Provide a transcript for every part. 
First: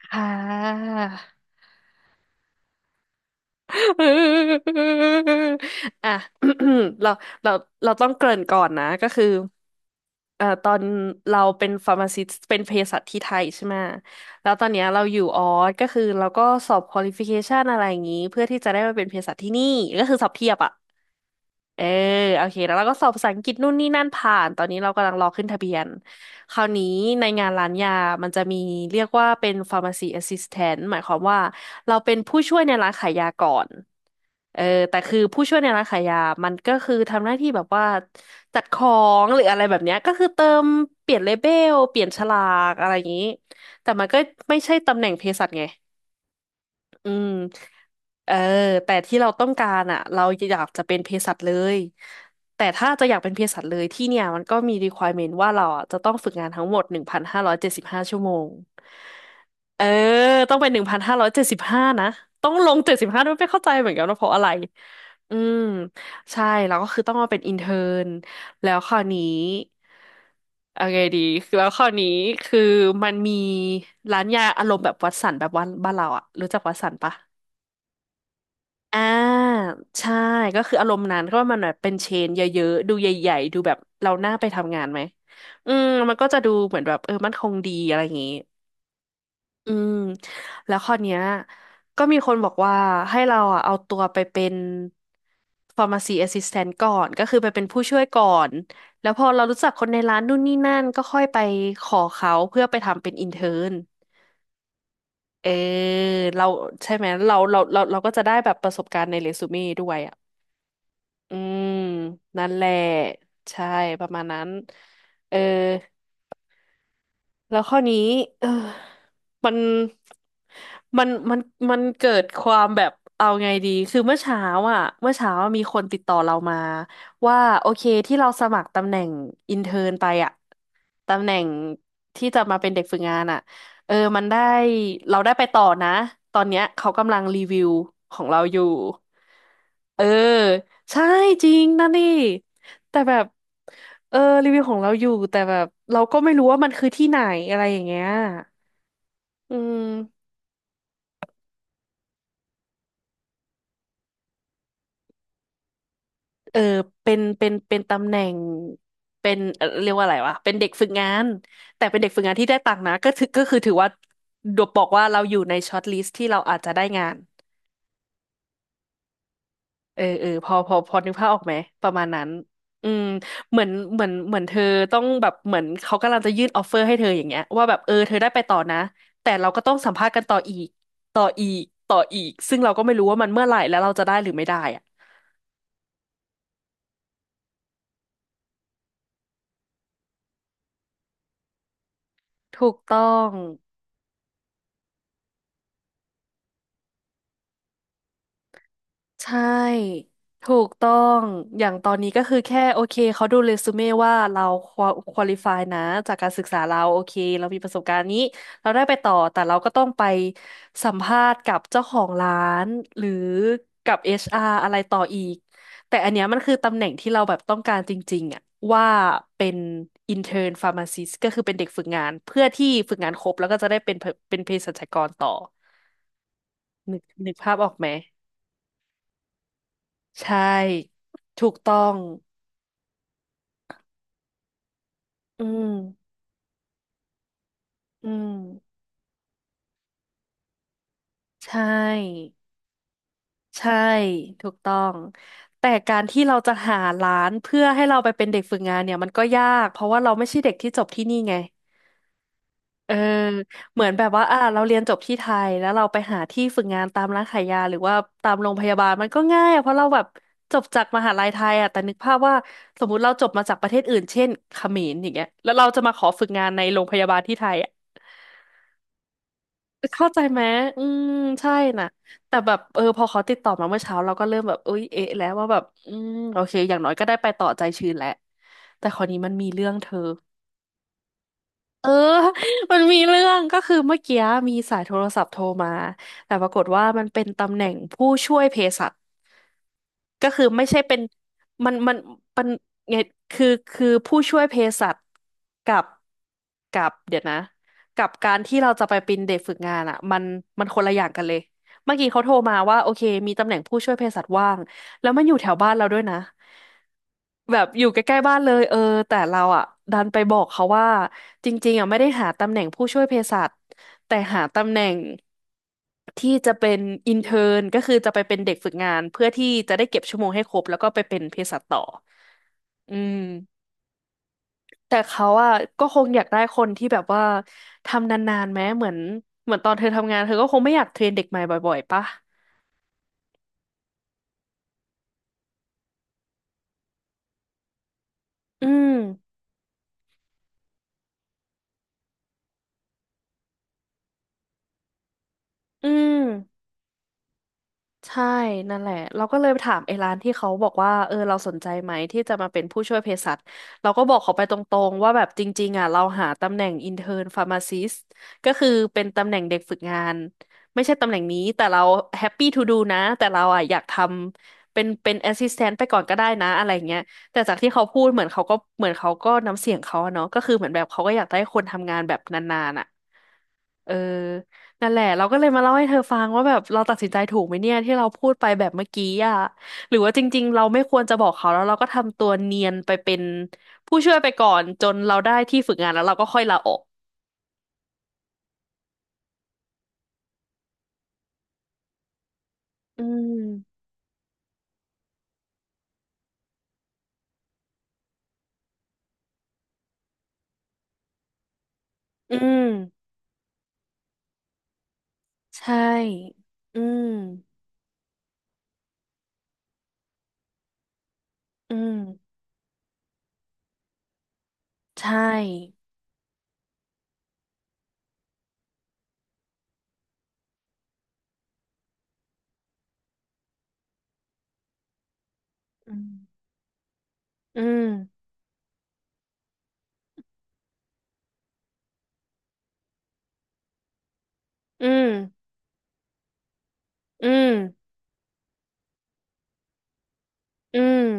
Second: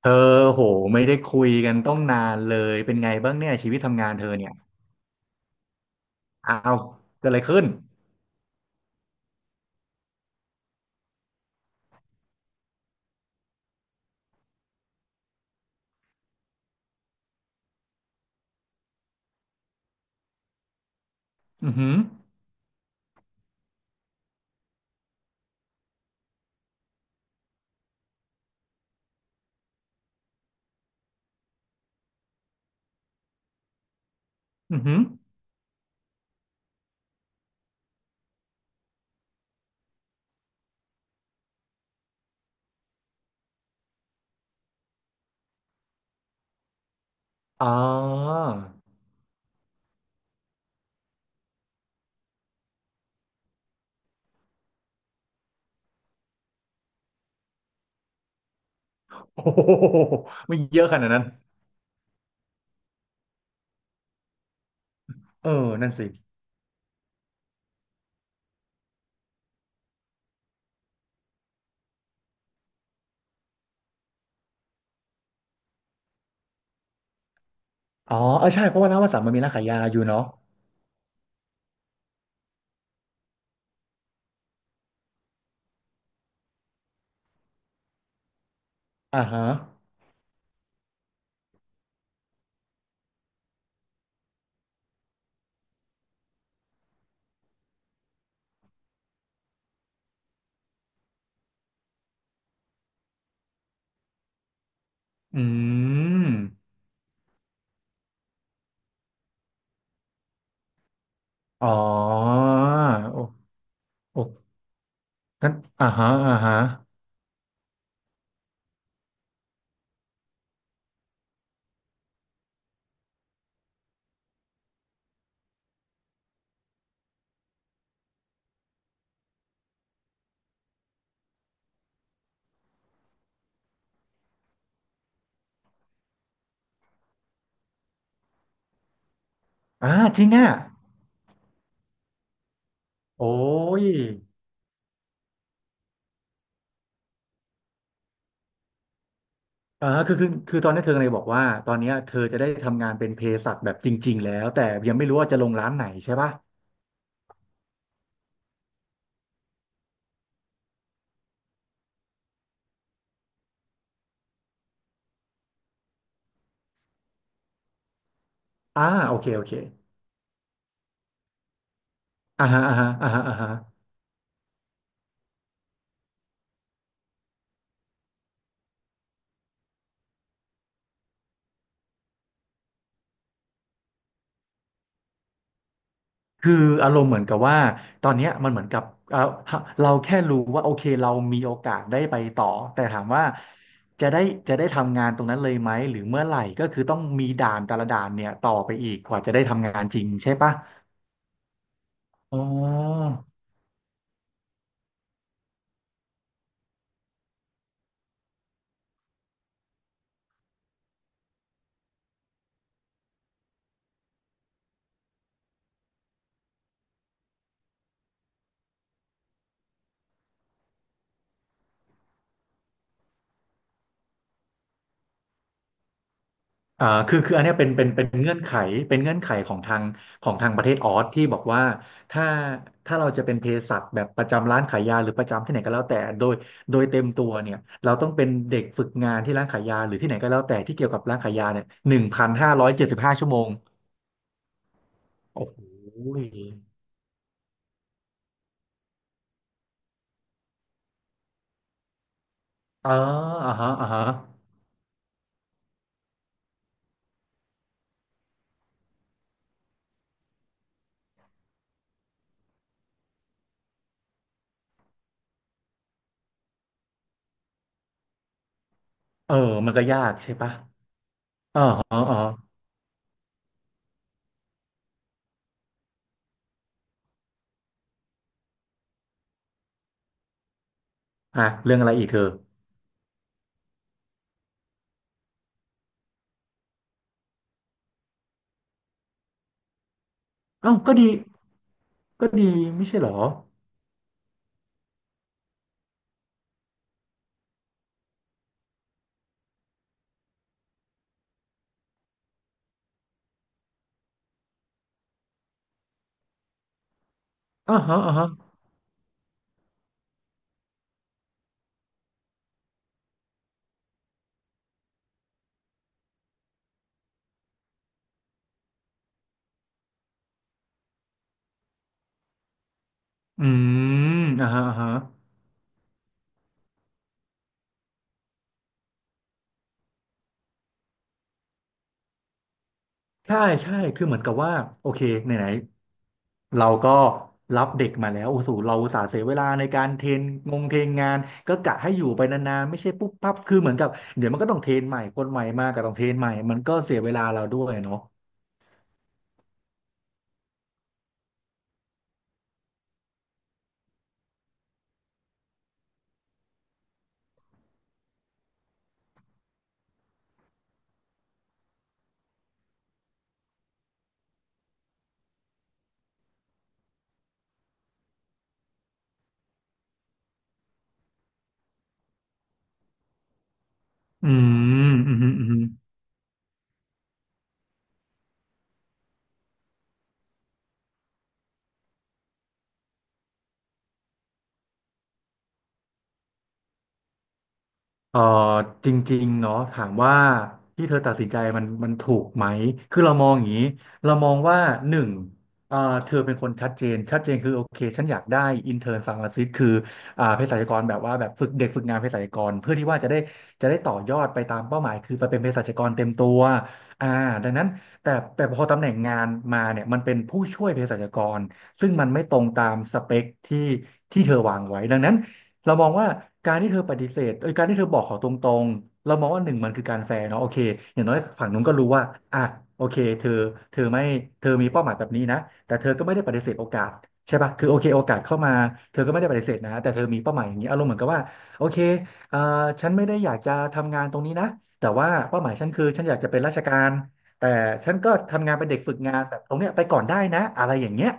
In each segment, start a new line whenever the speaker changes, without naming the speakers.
เธอ
ค่ะ
โหไม่ได้คุยกันต้องนานเลยเป็นไงบ้างเนี่ยชีวิตทำงานเธอเนี่ย
อ่ะ
อ้าว
เรา
เกิดอะไร
เรา
ขึ้น
เราต้องเกริ่นก่อนนะ ก็คือตอนเราเป็นฟาร์มาซิสต์เป็นเภสัชที่ไทยใช่ไหม แล้วตอนเนี้ยเราอยู่ออสก็คือเราก็สอบควอลิฟิเคชันอะไรอย่างนี้ เพื่อที่จะได้มาเป็นเภสัชที่นี่ก็คือสอบเทียบอ่ะ
อือ
เออ
หือ
โอเคแล้วเราก็สอบภาษาอังกฤษนู่นนี่นั่นผ่านตอนนี้เรากำลังรอขึ้นทะเบียนคราวนี้ในงานร้านยามันจะมีเรียกว่าเป็น pharmacy assistant หมายความว่าเราเป็นผู้ช่วยในร้านขายยาก่อนเออ
อือหื
แต่
อ
คือผู้ช่วยในร้านขายยามันก็คือทำหน้าที่แบบว่าจัดของหรืออะไรแบบเนี้ยก็คือเติมเปลี่ยนเลเบลเปลี่ยนฉลากอะไรอย่างนี้แต่มันก็ไม่ใช่ตำแหน่งเภสัชไง อืม
อ๋อ
เออแต่ที่เราต้องการอ่ะเราอยากจะเป็นเภสัชเลยแต่ถ้าจะอยากเป็นเภสัชเลยที่เนี่ยมันก็มี requirement ว่าเราอ่ะจะต้องฝึกงานทั้งหมด1,575 ชั่วโมง
โอ้โห
เออต้อ
ไม่
งเป็นห
เย
นึ่ง
อะข
พัน
นาด
ห้า
นั้น
ร้อยเจ็ดสิบห้านะต้องลงเจ็ดสิบห้าด้วยไม่เข้าใจเหมือนกันว่าเพราะอะไรอื
เออ
ม
นั่นสิ
ใช่แล้วก็คือต้องมาเป็นอินเทอร์นแล้วคราวนี้เอาไงดีคือแล้วคราวนี้คือมันมีร้านยาอารมณ์แบบวัดสันแบบวันบ้านเราอะรู้จักวัดสันปะ
อ๋อเออใช่เพราะว่า
อ่
ร้านวสันต์มันมี
า
ร้านขายยาอยู่
ใช่
เนาะ
ก็คืออารมณ์นั้นก็มันแบบเป็นเชนเยอะๆดูใหญ่ๆดูแบบเราน่าไปทำงานไหมอืมมันก็จะดูเหมือนแบบเออมั่นคงดีอะไรอย่างงี้
อ่าฮะ
อืมแล้วข้อเนี้ยก็มีคนบอกว่าให้เราอ่ะเอาตัวไปเป็น pharmacy assistant ก่อนก็คือไปเป็นผู้ช่วยก่อนแล้วพอเรารู้จักคนในร้านนู่นนี่นั่นก็ค่อยไปขอเขาเพื่อไปทำเป็น intern เท n ร์
อื
เออเรา
ม
ใช่ไหมเราก็จะได้แบบประสบการณ์ในเรซูเม่ด้วยอ่ะ อืม
อ๋อ
นั่นแหละ
โอ้
ใช่ประ
โอ้
มาณนั้นเออ
นั่นอ่าฮะอ่าฮะ
แล้วข้อนี้เออมันมันมันเกิดความแบบเอาไงดีคือเมื่อเช้าอ่ะเมื่อเช้ามีคนติดต่อเรามาว่าโอเคที่เราสมัครตำแหน่งอินเทิร์นไปอ่ะ ตำแหน่งที่จะมาเป็นเด็กฝึกงานอ่ะเออมันได้เราได้ไปต่อนะตอนเนี้ยเขากำลังรีวิวของเราอยู่
อ่า
เออ
จริงอ่ะ
ใช่จริงนะนี่แต่แบบ
โอ้ย
เออรีวิวของเราอยู่แต่แบบเราก็ไม่รู้ว่ามันคือที่ไหนอะไรอย่างเงี้ยอื
อ่า
ม
คือตอนนี้เธอเลยบอกว่าตอนเนี้ยเธอจะได้ทำงานเป็นเภสัชแบบจริงๆแล้วแต่ยังไม่รู้ว่าจะลงร้านไหนใช่ปะ
เออเป็นตำแหน่ง เป็นเรียกว่าอะไรวะเป็นเด็กฝึกงานแต่เป็นเด็กฝึกงานที่ได้ตังค์นะก็ถือก็คือถือว่าดวบอกว่าเราอยู่ในช็อตลิสต์ที่เราอาจจะได้งาน
อ่าโอเคโอเค
เออเออพอนึกภาพออกไหมประมาณนั้น
อ่าฮะอ่า
อื
ฮะ
ม
อ่าฮะอ่าฮะ
เหมือนเธอต้องแบบเหมือนเขากำลังจะยื่นออฟเฟอร์ให้เธออย่างเงี้ยว่าแบบเออเธอได้ไปต่อนะแต่เราก็ต้องสัมภาษณ์กันต่ออีกต่ออีกต่ออีกซึ่งเราก็ไม่รู้ว่ามันเมื่อไหร่แล้วเราจะได้หรือไม่ได้อะ
คืออารมณ์เหมือนกับว่าตอนเนี้ยมันเหมือนกับเอ่าเราแค่รู้ว่าโอเคเรามีโอกาสได้ไปต่อ
ถูก
แต่
ต้
ถา
อ
มว่า
ง
จะได้จะได้ทำงานตรงนั้นเลยไหมหรือเมื่อไหร่ก็คือต้องมีด่านแต่ละด่านเนี่ยต่อไปอีกกว่า
ใช
จะได้ทำงานจริ
่
งใช่ปะ
ถูกต้องอย่างตอนนี้ก็คื
อ๋
อ
อ
แค่โอเคเขาดูเรซูเม่ว่าเราควอลิฟายนะจากการศึกษาเราโอเคเรามีประสบการณ์นี้เราได้ไปต่อแต่เราก็ต้องไปสัมภาษณ์กับเจ้าของร้านหรือกับ HR อชอาร์อะไรต่ออีกแต่อันเนี้ยมันคือตำแหน่งที่เราแบบต้องการจริงๆอะว่าเป็น intern pharmacist ก็คือเป็นเด็กฝึกงานเพื่อที่ฝึกงานครบแล้วก็จะได้เป็นเป็นเภสัชกรต่อ
อ่า
นึก
คือ
นึ
คื
ก
ออัน
ภา
เนี้ย
พออกไหม
เป็นเงื่อนไขเป็นเงื่อนไขของทาง
ใช
ของทางประเทศออ
่
สที่บอก
ถูก
ว่า
ต้อง
ถ้าถ้าเราจะเป็นเภสัชแบบประจำร้านขายยาหรือประ
อื
จำที่ไหน
ม
ก็แล้วแต่โดยโดยเต็มตัวเนี่ยเรา
อื
ต้องเป็น
ม
เด็กฝึกงานที่ร้านขายยาหรือที่ไหนก็แล้วแต่ที่เกี่ยวกับร้านขายยา
ใช
เนี่ยหนึ่งพัน
่
ห้าร้อยเจ็ดสิบห้าชั่วโมง
ใช่ถูกต้อง
โอ้โห
แต่การที่เราจะหาร้านเพื่อให้เราไปเป็นเด็กฝึกงานเนี่ยมันก็ยากเพราะว่าเราไม่ใช่เด็กที่จบที่นี่ไง
อ๋
เอ
อ
อ
อ่าฮะ
เหมื
อ่า
อน
ฮะ
แบบว่าอ่าเราเรียนจบที่ไทยแล้วเราไปหาที่ฝึกงานตามร้านขายยาหรือว่าตามโรงพยาบาลมันก็ง่ายอะเพราะเราแบบจบจากมหาลัยไทยอะแต่นึกภาพว่าสมมุติเราจบมาจากประเทศอื่นเช่นเขมรอย่างเงี้ยแล้วเราจะมาขอฝึกงานในโรงพยาบาลที่ไทยอะ
เออมันก็ยา
เข้า
ก
ใจ
ใช่
ไหม
ปะ
อืมใช่
อ๋อ
น่ะ
อ๋ออ๋อ
แต่แบบพอเขาติดต่อมาเมื่อเช้าเราก็เริ่มแบบเอ้ยเอ๊ะแล้วว่าแบบอืมโอเคอย่างน้อยก็ได้ไปต่อใจชื้นแหละแต่คราวนี้มันมีเรื่องเธอ
อ่ะเรื่อง
เอ
อะ
อ
ไรอีกเธอ
มันมีเรื่องก็คือเมื่อกี้มีสายโทรศัพท์โทรมาแต่ปรากฏว่ามันเป็นตำแหน่งผู้ช่วยเภสัช ก็คือไม่
เอ้า
ใช่
ก็
เป็น
ดี
มันมัน
ก็
มัน
ดีไม่
ไง
ใช่เหรอ
คือคือผู้ช่วยเภสัชกับกับเดี๋ยวนะกับการที่เราจะไปเป็นเด็กฝึกงานอ่ะมันคนละอย่างกันเลยเมื่อกี้เขาโทรมาว่าโอเคมีตำแหน่งผู้ช่วยเภสัชว่างแล้วมันอยู่แถวบ้านเราด้วยนะแบบ
อ่า
อยู่
ฮะ
ใก
อ่า
ล้
ฮะ
ๆบ้านเลยเออแต่เราอ่ะดันไปบอกเขาว่าจริงๆอ่ะไม่ได้หาตำแหน่งผู้ช่วยเภสัช แต่หาตำแหน่งที่จะเป็นอินเทอร์นก็คือจะไปเป็นเด็กฝึกงานเพื่อที่จะได้เก็บชั่วโมงให้ครบแล้วก็ไปเป็นเภสัชต่ออืม
อืมอ่าฮะอ่าฮะ
แต่เขาอะก็คงอยากได้คนที่แบบว่าทำนานๆแม้เหมือนตอนเธอทำงานเธอก็คงไม่อยากเทรนเด็กใหม่บ่อยๆปะ
ใช่ใช่คือเหมือนกับว่าโอเคไหนๆเราก็รับเด็กมาแล้วโอ้โห
อื
เราอุต
ม
ส่าห์เสียเวลาในการเทรนงงเทรนงานก็กะให้อยู่ไปนานๆไม่ใช่ปุ๊บปั๊บคือเหมือนกับเดี๋ยวมันก็ต้องเทรนใหม่คนใหม่มาก็
อื
ต้องเทรนใหม่มัน
ม
ก็เสียเวลาเราด้วยเนาะ
ใช่นั่นแหละเราก็เลยไปถามไอ้ร้านที่เขาบอกว่าเออเราสนใจไหมที่จะมาเป็นผู้ช่วยเภสัชเราก็บอกเขาไปตรงๆว่าแบบจริงๆอ่ะเราหาตำแหน่งอินเท n p h นฟาร์มาซิสก็คือเป็นตำแหน่งเด็กฝึกงานไม่ใช่ตำแหน่งนี้แต่เราแฮปปี้ทูดูนะแต่เราอ่ะอยากทำเป็นแอสซิสแตนต์ไปก่อนก็ได้นะอะไรเงี้ยแต่จากที่เขาพูดเหมือนเขาก็เหมือนเขาก็น้ำเสียงเขาอะเนาะก็คือเหมือนแบบเขาก็อยากได้คนทำงานแบบนานๆอ่ะเออ
อื
นั่
ม
นแหละ
อื
เรา
ม
ก็เล
อื
ย
ม
มาเล่าให้เธอฟังว่าแบบเราตัดสินใจถูกไหมเนี่ยที่เราพูดไปแบบเมื่อกี้อ่ะหรือว่าจริงๆเราไม่ควรจะบอกเขาแล้วเราก็ทำตัวเนียนไปเป็นผู้ช่วยไปก่อนจนเราได้ที่ฝึกงานแล้วเราก็ค่อยลาออก
เออจริงๆเนาะถามว่าที่เธอตัดสินใจมันมันถูกไหมคื
อื
อเรามอ
ม
งอย่างนี้เรามองว่าหนึ่งเออเธอเป็นคนชัดเจนชัดเจนคือโอเคฉันอยากได้อินเท n ร์นฟาร์มาซิสคืออ่าเภสัชกรแบบว่าแบบฝึกเด็กฝึกงานเภสัช
อื
กร
ม
เพื่อที่ว่าจะได้ต่อยอดไปตามเป้าหมายคือไปเป็นเภ
ใช
สัชกรเต็มตัว
่อื
อ่า
ม
ดังนั้นแต่พอตำแหน่งงานมาเนี่ยมันเป็นผู้ช่วยเภสัชกร
อื
ซึ่งมันไม่ต
ม
รงตามสเปคที่เธอวางไว้ดัง
ใช
นั้น เรา
่
มองว่าการที่เธอปฏิเสธเอ้ยการที่เธอบอกเขาตรงๆเรามองว่าหนึ่งมันคือการแฟร์เนาะโอเคอย่างน้อยฝั่งนู้นก็รู้ว่าอ่ะโอเคเธอเธอไม่เธอมีเป้าหมายแบบนี้นะแต่เธอ
อื
ก็
ม
ไม่ได้ปฏิเสธโอกาสใช่ปะ
อื
คือโอเค
ม
โอกาสเข้ามาเธอก็ไม่ได้ปฏิเสธนะแต่เธอมีเป้าหมายอย่างนี้อารมณ์เหมือนกับว่าโอเคเอ่อฉันไม่ได้อยากจะทำงานตรงนี้นะ
อื
แต่
ม
ว่าเป้าหมายฉันคือฉันอยากจะเป็นราชการ
อื
แต่
ม
ฉันก็ทำงานเป็นเด็กฝึกงานแต่ตรงเนี้ยไปก่อนได้นะอะไร
อื
อย่างเงี้
ม
ย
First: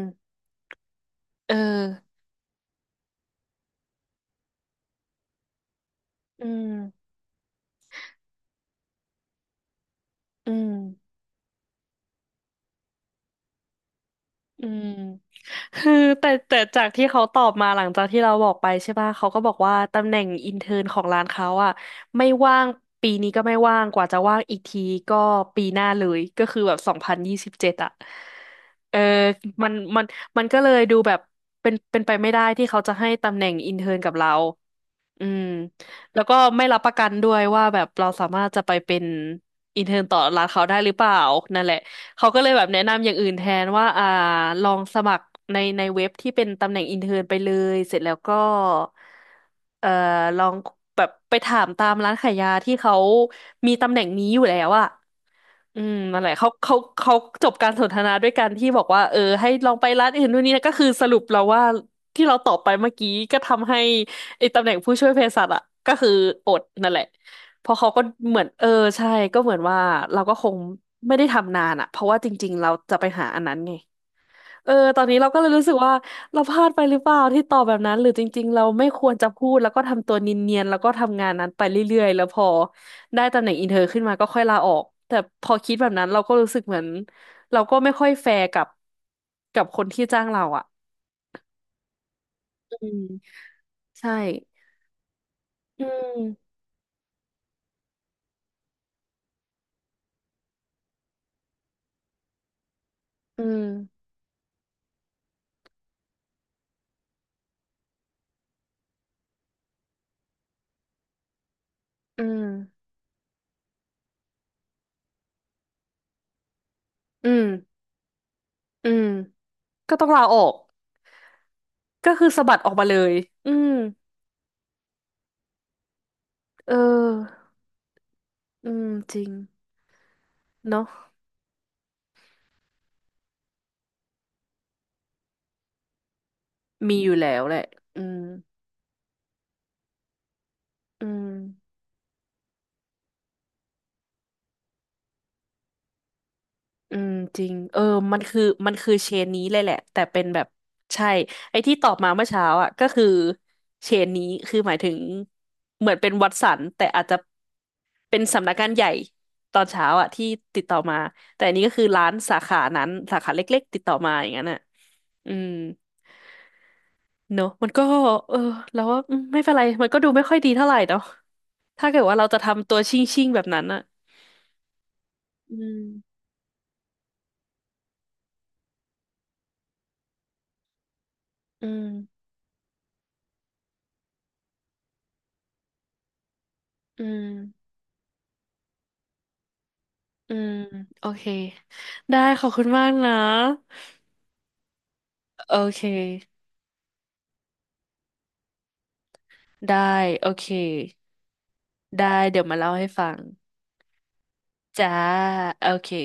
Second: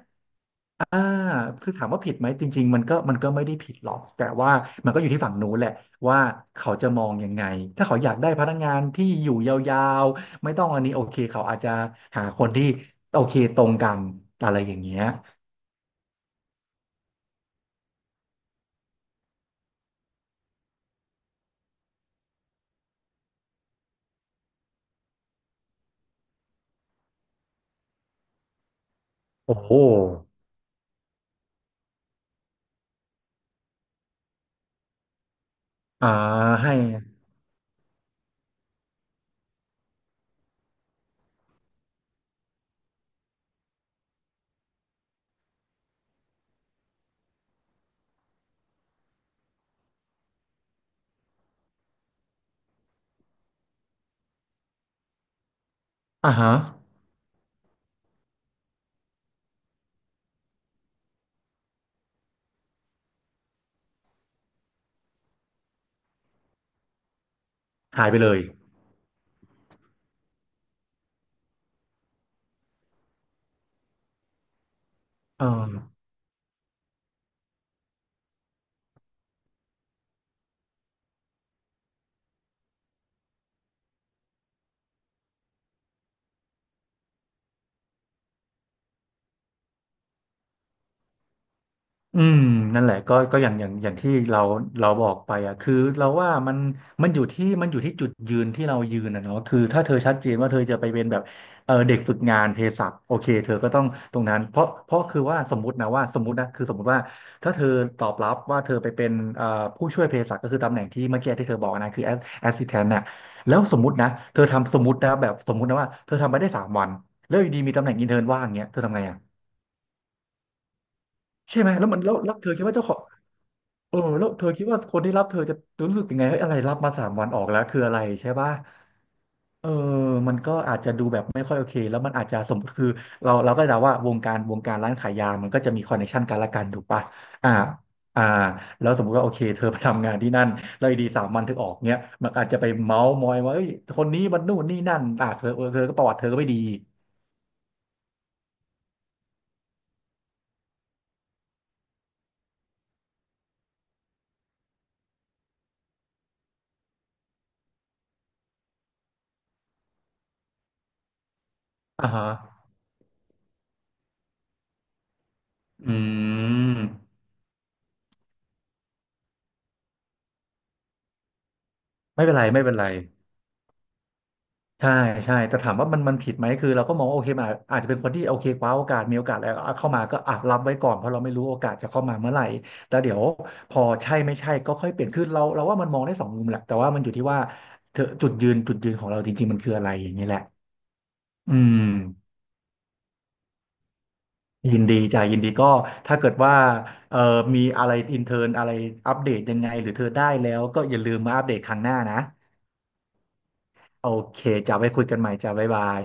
อ่า
เอ
คือถามว่าผิ
อ
ดไหม จริงๆมันก็มันก็ไม่ได้ผิดหรอก แต่ว่ามันก็อยู่ที่ฝั่งนู้นแหละว่า
อื
เขาจะมอ
ม
งยังไง ถ้าเขาอยากได้พนักงานที่อยู่ยาวๆ
อื
ไม่ต้อง
ม
อันนี้โอเคเขาอาจจะหาคนที่โอเคตรงกันอะไร
อื
อย่าง
ม
เงี้ย
คือแต่จากที่เขาตอบมาหลังจากที่เราบอกไปใช่ป่ะเขาก็บอกว่าตำแหน่งอินเทิร์นของร้านเขาอ่ะไม่ว่างปีนี้ก็ไม่ว่างกว่าจะว่างอีกทีก็ปีหน้าเลยก็คือแบบ2027อ่ะเออ
โอ้
มั
โห
นมันมันก็เลยดูแบบเป็นไปไม่ได้ที่เขาจะให้ตำแหน่งอินเทิร์นกับเรา อืม
อ่า
แล้วก็ไม่
ให้
รับประกันด้วยว่าแบบเราสามารถจะไปเป็นอินเทอร์นต่อร้านเขาได้หรือเปล่านั่นแหละเขาก็เลยแบบแนะนำอย่างอื่นแทนว่าอ่าลองสมัครในเว็บที่เป็นตำแหน่งอินเทอร์นไปเลยเสร็จแล้วก็เอ่อลองแบบไปถามตามร้านขายยาที่เขามีตำแหน่งนี้อยู่แล้วอะอืมนั่นแห
อ่า
ละเขา
ฮะ
เขาเขาจบการสนทนาด้วยกันที่บอกว่าเออให้ลองไปร้านอื่นนู่นนี่นะก็คือสรุปเราว่าที่เราตอบไปเมื่อกี้ก็ทำให้ ไอ้ตำแหน่งผู้ช่วยเภสัชอะก็คืออดนั่นแหละเพราะเขาก็
หายไปเล
เหมื
ย
อนเออใช่ก็เหมือนว่าเราก็คงไม่ได้ทำนานอะเพราะว่าจริงๆเราจะไปหาอันนั้นไงเออตอนนี้เราก็
เอ
เลยรู้สึ
อ
กว่าเราพลาดไปหรือเปล่าที่ตอบแบบนั้นหรือจริงๆเราไม่ควรจะพูดแล้วก็ทำตัวเนียนๆแล้วก็ทำงานนั้นไปเรื่อยๆแล้วพอได้ตำแหน่งอินเทอร์ขึ้นมาก็ค่อยลาออกแต่พอคิดแบบนั้นเราก็รู้สึกเหมือนเราก็ไม่ค่อยแฟร์กับคนที่จ้างเราอะ
อืมนั่น
อื
แหละ
ม
ก็ก็อย่าง
ใช่
ที่เราบอกไปอ่ะคือ
อื
เรา
ม
ว่ามันอยู่ที่จุดยืนที่เรายืนนะเนาะคือถ้าเธอชัดเจนว่าเธอจะไปเป็นแบบเออเด็กฝึกงานเภสัชโอเค
อื
เธอก็ต้อง
ม
ตรงนั้นเพราะคือว่าสมมติว่าถ้าเธอตอบรับว่าเธอไปเป็นเอ่อผู้ช่วยเภสัชก็คือตำแหน่งที่เมื่อกี้ที่เธอบอกนะคือแอส
อื
s s
ม
i s t a n t นต์น่ะแล้วสมมตินะเธอทำสมมตินะแบบสมมตินะว่าเธอทำไปได้สามวัน
อื
แล้ว
ม
อยู่ดีมีตำแหน่งอินเทิร์นว่างเงี้ยเธอ
อื
ทำไง
ม
อ่ะ
ก็ต้องลาออก
ใช่ไหมแล้วมัน
ก็
แล้ว
คือ
แล้ว
สะ
เธอ
บัด
คิด
ออ
ว่า
กมา
เจ้าข
เล
อง
ยอืม
เออแล้วเธอคิดว่าคนที่รับเธอจะรู้สึกยังไงเฮ้ยอะไร
เอ
รับมาสามวันออ
อ
กแล้วคืออะไรใช่ป่ะ
อืมจริง
เออมันก็อาจ
เนาะ
จะดูแบบไม่ค่อยโอเคแล้วมันอาจจะสมมติคือเราเราก็เดาว่าวงการร้านขายยามันก็จะมีคอนเนคชันกันละกันถูก
มี
ป่ะ
อยู่แล้ว
อ่า
แหละอืม
อ่าแล้วสมมติว่าโอเคเธอไปทำงานที่นั่นแล้วอยู่
อื
ดีสาม
ม
วันเธอออกเนี้ยมันอาจจะไปเมาส์มอยว่าเอ้ยคนนี้มันนู่นนี่นั่นอ่ะเธอเออเธอก็ประวัติเธอก็ไม่ดีอีก
อืมจริงเออมันคือมันคือเชนนี้เลยแหละแต่เป็นแบบใช่ไอ้ที่ตอบมาเมื่อเช้าอ่ะก็คือเชนนี้คือหมายถึง เหมือนเป็นวัตสันแต่อาจจะเป็นสำนักงานใหญ่ตอนเช้าอ่ะที่ติดต่อมาแต่อันนี้ก็คือร้า
อ่า
น
ฮะ
สาขานั้นสาขาเล็กๆติดต่อมาอย่างนั้นอ่ะอืม
อืม
เนอะมันก็เออแล้วว่าอืมไม่เป็นไรมันก็ดูไม่ค่อยดีเท่าไหร่เนาะถ้าเกิดว่า
ไม่
เรา
เป็น
จะ
ไรไม่
ทำ
เป็
ตั
น
ว
ไร
ชิ่งชิ่งแบบนั้นอะ
ใช่ใช่
อื
แต่ถาม
ม
ว่ามันมันผิดไหมคือเราก็มองว่าโอเคมันอาจจะเป็นคนที่โอเคคว้าโอกาสมีโอกาสแล้วเอาเข้ามาก็อ่ะรับไว้ก่อนเพราะเราไม่รู้โอ
อื
กาส
ม
จะเข้ามาเมื่อไหร่แต่เดี๋ยวพอใช่ไม่ใช่ก็ค่อยเปลี่ยนคือเราเราว่ามันมองได้สองมุมแหละแต่ว่ามั
อื
นอยู่
ม
ที่ว่าเธอจุดยืนของเราจริงๆมันคืออะไรอย่างนี้
อื
แหละ
มโอเค
อืม
ได้ขอบคุณมากนะ
ยินดีจ้ะยินดี
โอ
ก็
เค
ถ้าเกิดว่าเอ่อมีอะไรอินเทอร์อะไรอัปเดตยังไง
ได้
หรือเธอได้
โอเค
แล้วก็อย่าลืมมาอัปเดตครั้งหน้า
ได้
นะ
เดี๋ยวมาเล่าให้ฟัง
โอเคจะไว้
จ้า
คุยกันใหม่จ้ะ
โอ
บ๊ายบา
เค
ย